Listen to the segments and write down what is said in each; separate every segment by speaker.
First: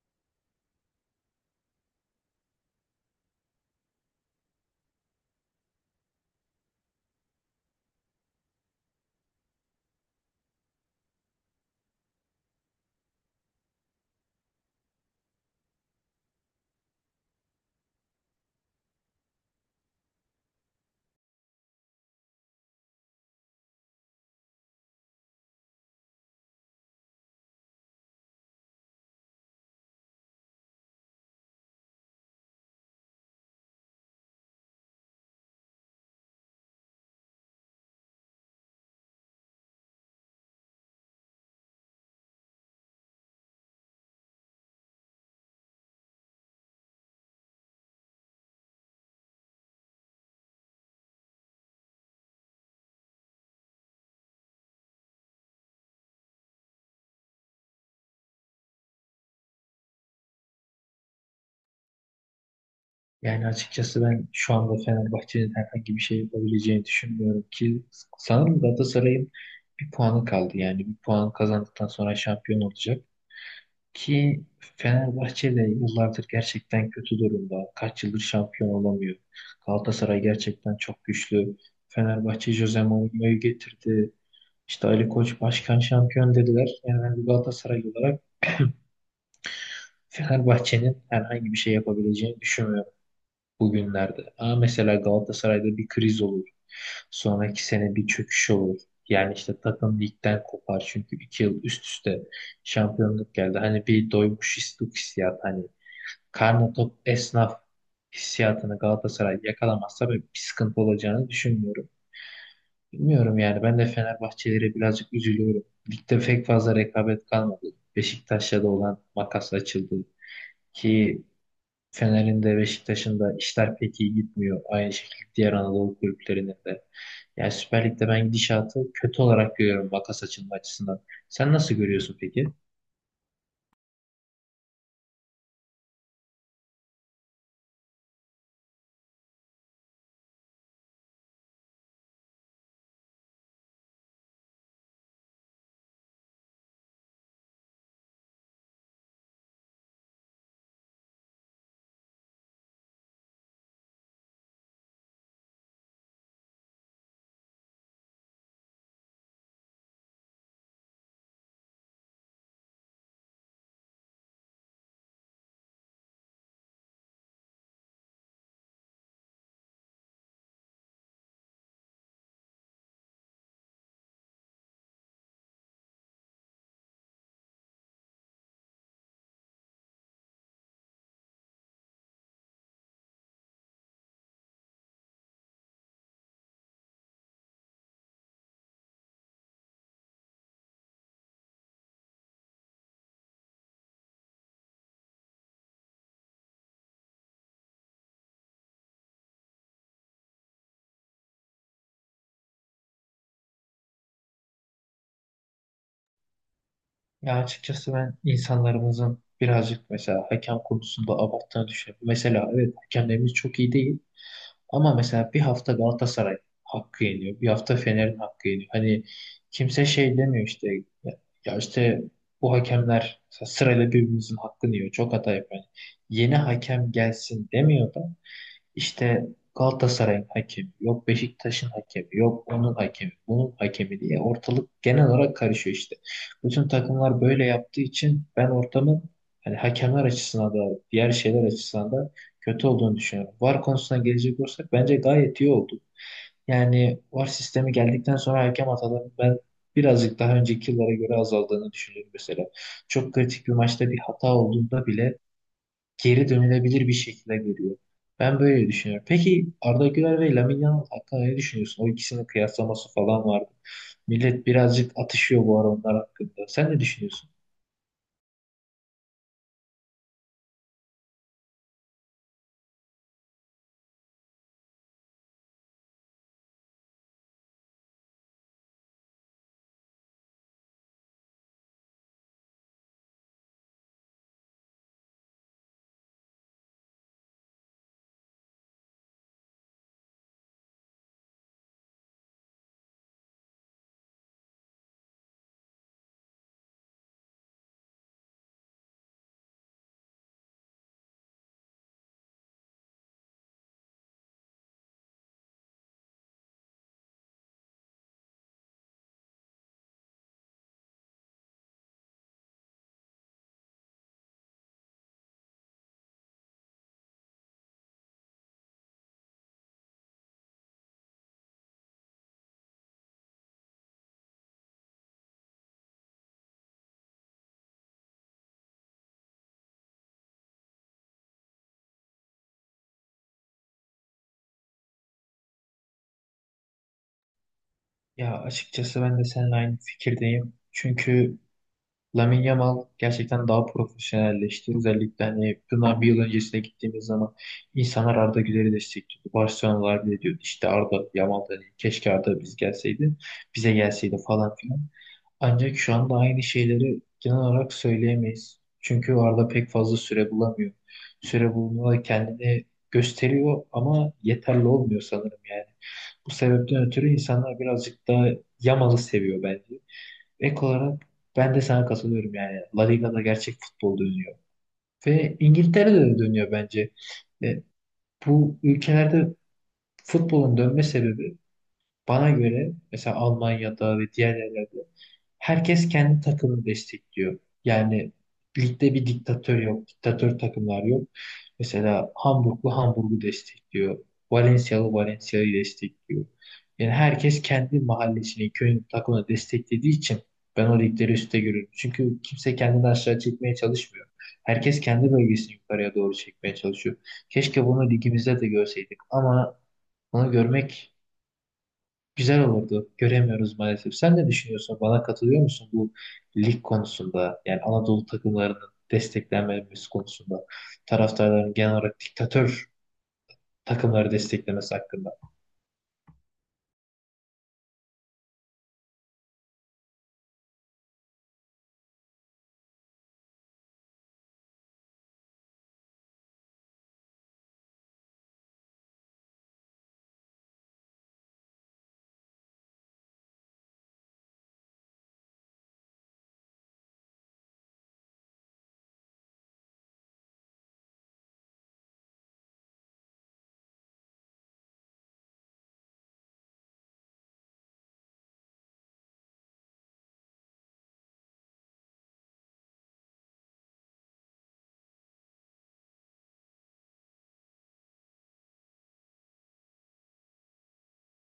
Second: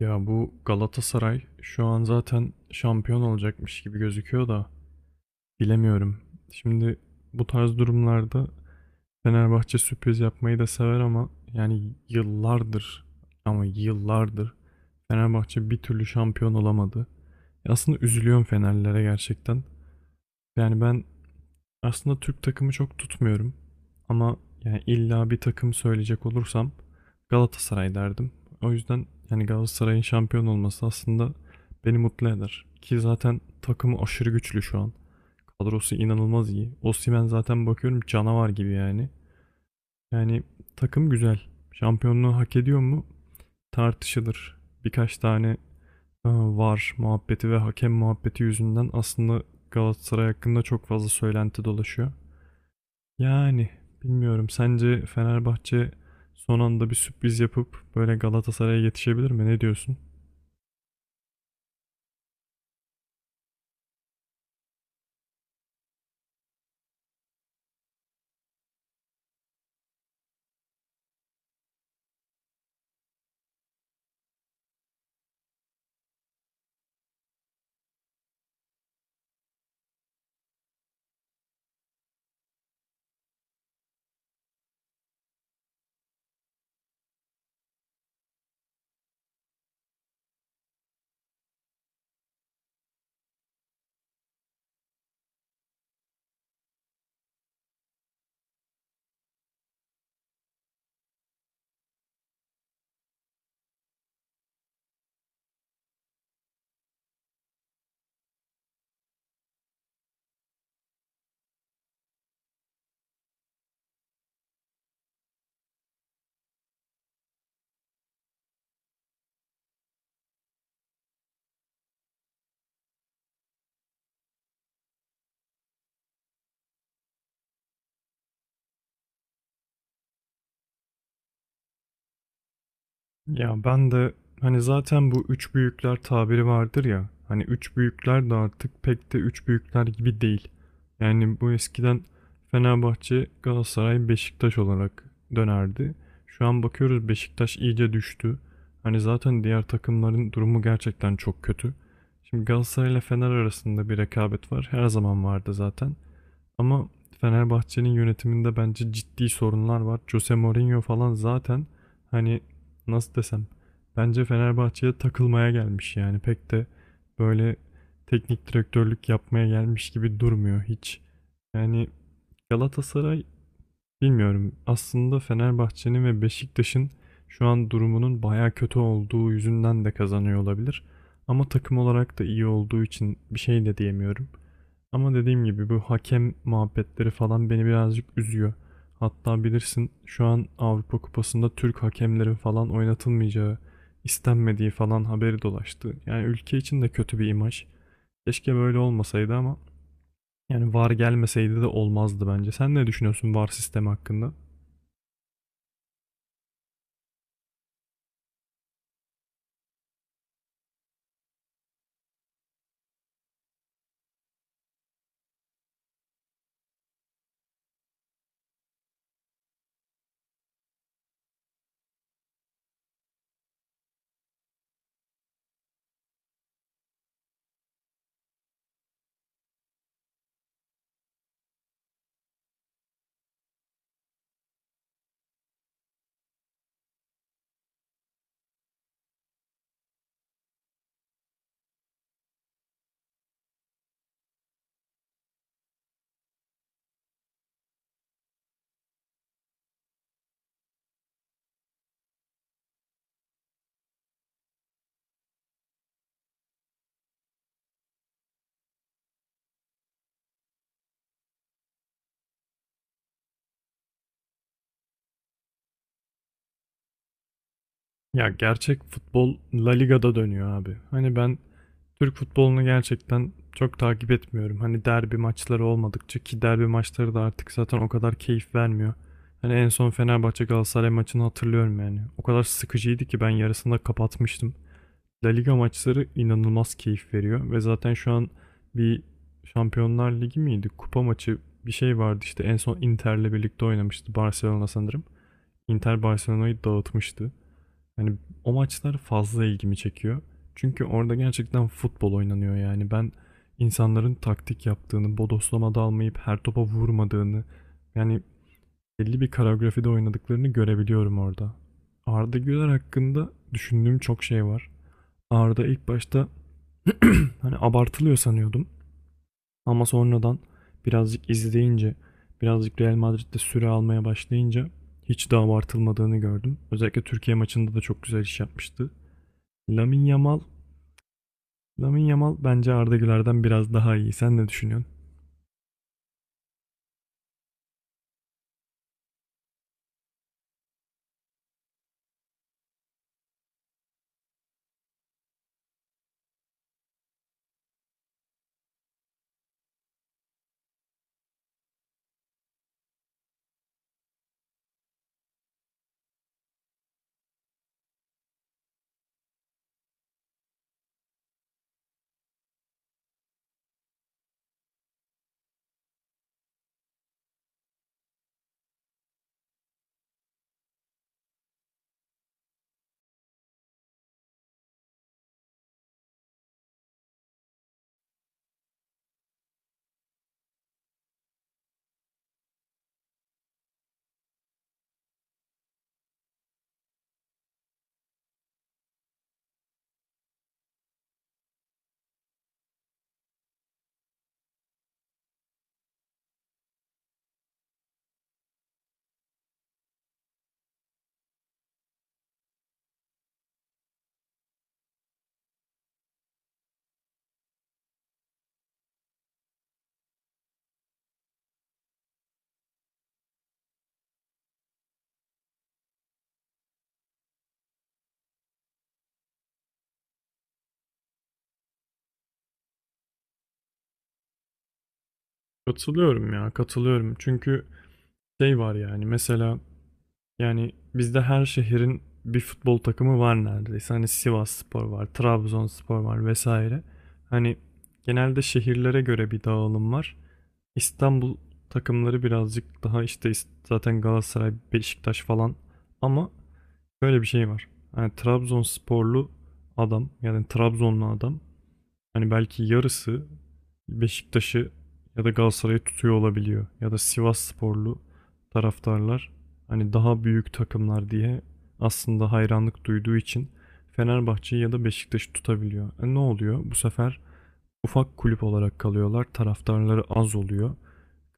Speaker 1: Ya bu Galatasaray şu an zaten şampiyon olacakmış gibi gözüküyor da bilemiyorum. Şimdi bu tarz durumlarda Fenerbahçe sürpriz yapmayı da sever ama yani yıllardır Fenerbahçe bir türlü şampiyon olamadı. Aslında üzülüyorum Fenerlilere gerçekten. Yani ben aslında Türk takımı çok tutmuyorum. Ama yani illa bir takım söyleyecek olursam Galatasaray derdim. O yüzden yani Galatasaray'ın şampiyon olması aslında beni mutlu eder. Ki zaten takımı aşırı güçlü şu an. Kadrosu inanılmaz iyi. Osimhen zaten bakıyorum canavar gibi yani. Yani takım güzel. Şampiyonluğu hak ediyor mu? Tartışılır. Birkaç tane var muhabbeti ve hakem muhabbeti yüzünden aslında Galatasaray hakkında çok fazla söylenti dolaşıyor. Yani bilmiyorum. Sence Fenerbahçe son anda bir sürpriz yapıp böyle Galatasaray'a yetişebilir mi? Ne diyorsun?
Speaker 2: Yani açıkçası ben şu anda Fenerbahçe'nin herhangi bir şey yapabileceğini düşünmüyorum ki sanırım Galatasaray'ın bir puanı kaldı. Yani bir puan kazandıktan sonra şampiyon olacak. Ki Fenerbahçe de yıllardır gerçekten kötü durumda. Kaç yıldır şampiyon olamıyor. Galatasaray gerçekten çok güçlü. Fenerbahçe Jose Mourinho'yu getirdi. İşte Ali Koç başkan şampiyon dediler. Yani ben bir Galatasaray olarak Fenerbahçe'nin herhangi bir şey yapabileceğini düşünmüyorum bugünlerde. Mesela Galatasaray'da bir kriz olur. Sonraki sene bir çöküş olur. Yani işte takım ligden kopar çünkü iki yıl üst üste şampiyonluk geldi. Hani bir doymuş istuk hissiyatı, hani karnı tok esnaf hissiyatını Galatasaray yakalamazsa ben bir sıkıntı olacağını düşünmüyorum. Bilmiyorum yani, ben de Fenerbahçelere birazcık üzülüyorum. Ligde pek fazla rekabet kalmadı. Beşiktaş'la da olan makas açıldı ki Fener'in de Beşiktaş'ın da işler pek iyi gitmiyor. Aynı şekilde diğer Anadolu kulüplerinin de. Yani Süper Lig'de ben gidişatı kötü olarak görüyorum, makas açılma açısından. Sen nasıl görüyorsun peki?
Speaker 1: Ya ben de hani zaten bu üç büyükler tabiri vardır ya. Hani üç büyükler de artık pek de üç büyükler gibi değil. Yani bu eskiden Fenerbahçe, Galatasaray, Beşiktaş olarak dönerdi. Şu an bakıyoruz Beşiktaş iyice düştü. Hani zaten diğer takımların durumu gerçekten çok kötü. Şimdi Galatasaray ile Fener arasında bir rekabet var. Her zaman vardı zaten. Ama Fenerbahçe'nin yönetiminde bence ciddi sorunlar var. Jose Mourinho falan zaten hani nasıl desem bence Fenerbahçe'ye takılmaya gelmiş yani pek de böyle teknik direktörlük yapmaya gelmiş gibi durmuyor hiç. Yani Galatasaray bilmiyorum aslında Fenerbahçe'nin ve Beşiktaş'ın şu an durumunun baya kötü olduğu yüzünden de kazanıyor olabilir. Ama takım olarak da iyi olduğu için bir şey de diyemiyorum. Ama dediğim gibi bu hakem muhabbetleri falan beni birazcık üzüyor. Hatta bilirsin şu an Avrupa Kupası'nda Türk hakemlerin falan oynatılmayacağı, istenmediği falan haberi dolaştı. Yani ülke için de kötü bir imaj. Keşke böyle olmasaydı ama yani VAR gelmeseydi de olmazdı bence. Sen ne düşünüyorsun VAR sistemi hakkında?
Speaker 2: Ya açıkçası ben insanlarımızın birazcık mesela hakem konusunda abarttığını düşünüyorum. Mesela evet, hakemlerimiz çok iyi değil. Ama mesela bir hafta Galatasaray hakkı yeniyor. Bir hafta Fener'in hakkı yeniyor. Hani kimse şey demiyor işte, ya, işte bu hakemler mesela sırayla birbirimizin hakkını yiyor. Çok hata yapıyor. Yani yeni hakem gelsin demiyor da işte Galatasaray'ın hakemi, yok Beşiktaş'ın hakemi, yok onun hakemi, bunun hakemi diye ortalık genel olarak karışıyor işte. Bütün takımlar böyle yaptığı için ben ortamın, hani hakemler açısından da diğer şeyler açısından da, kötü olduğunu düşünüyorum. VAR konusuna gelecek olursak bence gayet iyi oldu. Yani VAR sistemi geldikten sonra hakem hatalarının ben birazcık daha önceki yıllara göre azaldığını düşünüyorum mesela. Çok kritik bir maçta bir hata olduğunda bile geri dönülebilir bir şekilde geliyor. Ben böyle düşünüyorum. Peki Arda Güler ve Lamine Yamal hakkında ne düşünüyorsun? O ikisinin kıyaslaması falan vardı. Millet birazcık atışıyor bu ara onlar hakkında. Sen ne düşünüyorsun?
Speaker 1: Ya gerçek futbol La Liga'da dönüyor abi. Hani ben Türk futbolunu gerçekten çok takip etmiyorum. Hani derbi maçları olmadıkça ki derbi maçları da artık zaten o kadar keyif vermiyor. Hani en son Fenerbahçe Galatasaray maçını hatırlıyorum yani. O kadar sıkıcıydı ki ben yarısında kapatmıştım. La Liga maçları inanılmaz keyif veriyor ve zaten şu an bir Şampiyonlar Ligi miydi? Kupa maçı bir şey vardı işte en son Inter'le birlikte oynamıştı Barcelona sanırım. Inter Barcelona'yı dağıtmıştı. Hani o maçlar fazla ilgimi çekiyor. Çünkü orada gerçekten futbol oynanıyor yani. Ben insanların taktik yaptığını, bodoslama dalmayıp her topa vurmadığını, yani belli bir koreografide oynadıklarını görebiliyorum orada. Arda Güler hakkında düşündüğüm çok şey var. Arda ilk başta hani abartılıyor sanıyordum. Ama sonradan birazcık izleyince, birazcık Real Madrid'de süre almaya başlayınca hiç de abartılmadığını gördüm. Özellikle Türkiye maçında da çok güzel iş yapmıştı. Lamine Yamal Lamine Yamal bence Arda Güler'den biraz daha iyi. Sen ne düşünüyorsun?
Speaker 2: Ya açıkçası ben de seninle aynı fikirdeyim. Çünkü Lamine Yamal gerçekten daha profesyonelleşti. Özellikle hani bundan bir yıl öncesine gittiğimiz zaman insanlar Arda Güler'i destekliyordu. Barcelona'lar bile diyordu işte Arda Yamal da değil, keşke Arda biz gelseydi, bize gelseydi falan filan. Ancak şu anda aynı şeyleri genel olarak söyleyemeyiz. Çünkü Arda pek fazla süre bulamıyor. Süre bulmada kendini gösteriyor ama yeterli olmuyor sanırım yani. Bu sebepten ötürü insanlar birazcık daha Yamal'ı seviyor bence. Ek olarak ben de sana katılıyorum yani. La Liga'da gerçek futbol dönüyor. Ve İngiltere'de de dönüyor bence. E, Bu ülkelerde futbolun dönme sebebi, bana göre, mesela Almanya'da ve diğer yerlerde, herkes kendi takımını destekliyor. Yani ligde bir diktatör yok. Diktatör takımlar yok. Mesela Hamburglu Hamburg'u destekliyor. Valencia'lı Valencia'yı destekliyor. Yani herkes kendi mahallesini, köyün takımını desteklediği için ben o ligleri üstte görüyorum. Çünkü kimse kendini aşağı çekmeye çalışmıyor. Herkes kendi bölgesini yukarıya doğru çekmeye çalışıyor. Keşke bunu ligimizde de görseydik ama bunu görmek güzel olurdu. Göremiyoruz maalesef. Sen ne düşünüyorsun? Bana katılıyor musun bu lig konusunda? Yani Anadolu takımlarının desteklenmemesi konusunda. Taraftarların genel olarak diktatör takımları desteklemesi hakkında.
Speaker 1: Katılıyorum ya, katılıyorum. Çünkü şey var yani mesela yani bizde her şehrin bir futbol takımı var neredeyse. Hani Sivasspor var, Trabzonspor var vesaire. Hani genelde şehirlere göre bir dağılım var. İstanbul takımları birazcık daha işte zaten Galatasaray, Beşiktaş falan ama böyle bir şey var. Yani Trabzonsporlu adam yani Trabzonlu adam hani belki yarısı Beşiktaş'ı ya da Galatasaray'ı tutuyor olabiliyor. Ya da Sivassporlu taraftarlar hani daha büyük takımlar diye aslında hayranlık duyduğu için Fenerbahçe'yi ya da Beşiktaş'ı tutabiliyor. E ne oluyor? Bu sefer ufak kulüp olarak kalıyorlar. Taraftarları az oluyor.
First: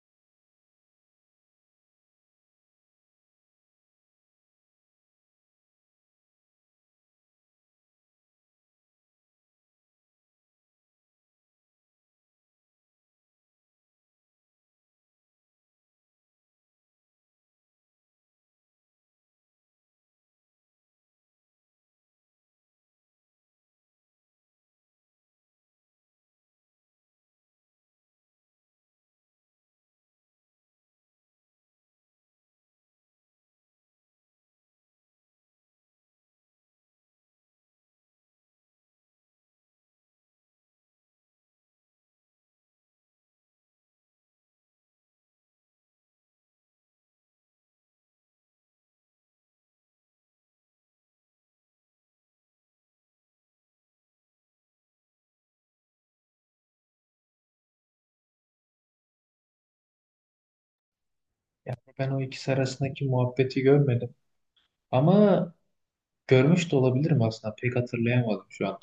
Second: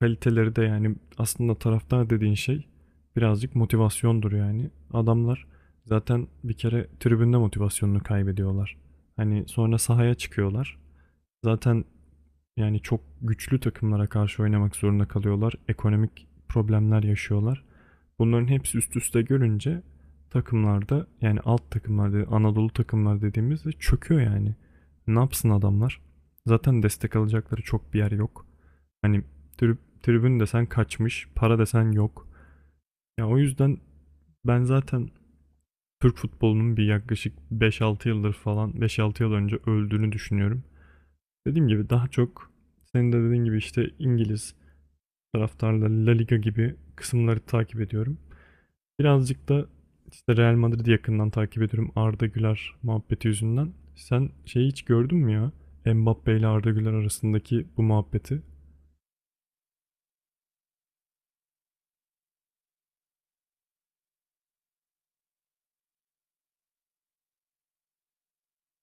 Speaker 1: Kaliteleri de yani aslında taraftar dediğin şey birazcık motivasyondur yani. Adamlar zaten bir kere tribünde motivasyonunu kaybediyorlar. Hani sonra sahaya çıkıyorlar. Zaten yani çok güçlü takımlara karşı oynamak zorunda kalıyorlar. Ekonomik problemler yaşıyorlar. Bunların hepsi üst üste görünce takımlarda yani alt takımlarda Anadolu takımlar dediğimizde çöküyor yani. Ne yapsın adamlar? Zaten destek alacakları çok bir yer yok. Hani tribün desen kaçmış, para desen yok. Ya o yüzden ben zaten Türk futbolunun bir yaklaşık 5-6 yıldır falan 5-6 yıl önce öldüğünü düşünüyorum. Dediğim gibi daha çok senin de dediğin gibi işte İngiliz taraftarları La Liga gibi kısımları takip ediyorum. Birazcık da işte Real Madrid'i yakından takip ediyorum Arda Güler muhabbeti yüzünden. Sen şeyi hiç gördün mü ya? Mbappe ile Arda Güler arasındaki bu muhabbeti.
Speaker 2: Yani ben o ikisi arasındaki muhabbeti görmedim. Ama görmüş de olabilirim aslında. Pek hatırlayamadım şu anda.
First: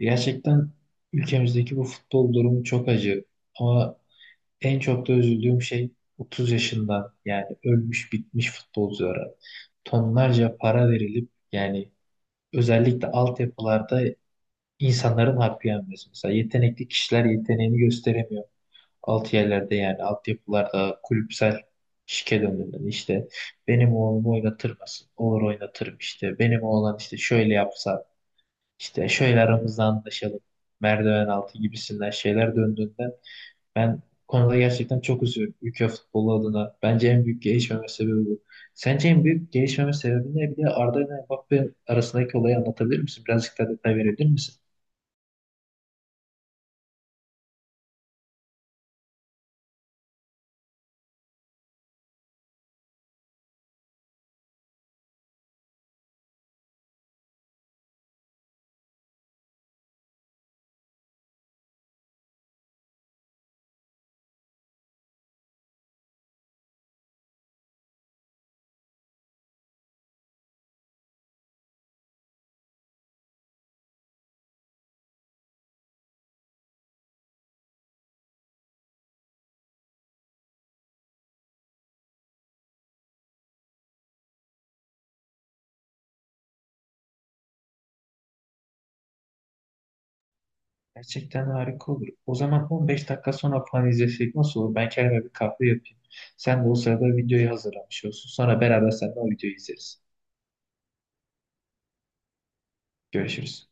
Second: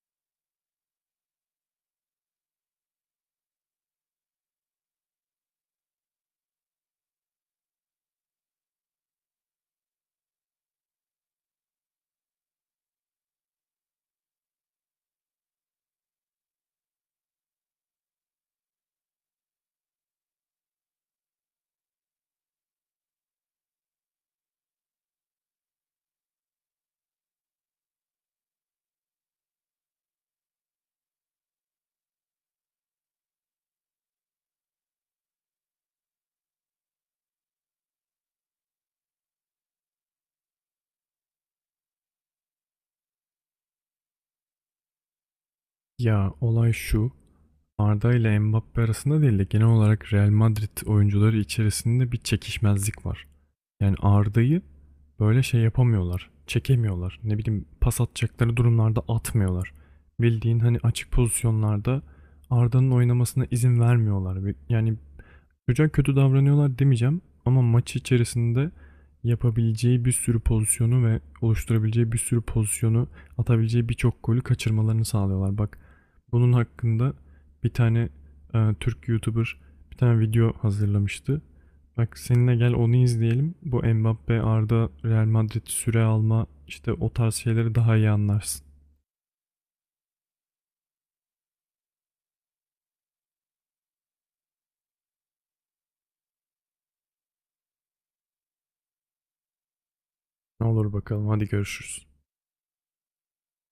Speaker 2: Gerçekten ülkemizdeki bu futbol durumu çok acı. Ama en çok da üzüldüğüm şey, 30 yaşından yani ölmüş bitmiş futbolculara tonlarca para verilip yani özellikle altyapılarda insanların hakkı yenmesi. Mesela yetenekli kişiler yeteneğini gösteremiyor. Alt yerlerde yani altyapılarda kulüpsel şike döneminde işte benim oğlumu oynatırmasın. Olur, oynatırım işte. Benim oğlan işte şöyle yapsa, işte şöyle aramızda anlaşalım. Merdiven altı gibisinden şeyler döndüğünde ben bu konuda gerçekten çok üzülüyorum ülke futbolu adına. Bence en büyük gelişmeme sebebi bu. Sence en büyük gelişmeme sebebi ne? Bir de Arda ile Mbappe arasındaki olayı anlatabilir misin? Birazcık daha detay verebilir misin?
Speaker 1: Ya olay şu. Arda ile Mbappe arasında değil de genel olarak Real Madrid oyuncuları içerisinde bir çekişmezlik var. Yani Arda'yı böyle şey yapamıyorlar. Çekemiyorlar. Ne bileyim pas atacakları durumlarda atmıyorlar. Bildiğin hani açık pozisyonlarda Arda'nın oynamasına izin vermiyorlar. Ve yani çocuğa kötü davranıyorlar demeyeceğim ama maç içerisinde yapabileceği bir sürü pozisyonu ve oluşturabileceği bir sürü pozisyonu atabileceği birçok golü kaçırmalarını sağlıyorlar. Bak bunun hakkında bir tane Türk YouTuber bir tane video hazırlamıştı. Bak seninle gel onu izleyelim. Bu Mbappe, Arda, Real Madrid süre alma işte o tarz şeyleri daha iyi anlarsın.
Speaker 2: Gerçekten harika olur. O zaman 15 dakika sonra falan izlesek nasıl olur? Ben kendime bir kahve yapayım. Sen de o sırada videoyu hazırlamış olsun. Sonra beraber seninle o videoyu izleriz.
Speaker 1: Ne olur bakalım hadi görüşürüz.
Speaker 2: Görüşürüz.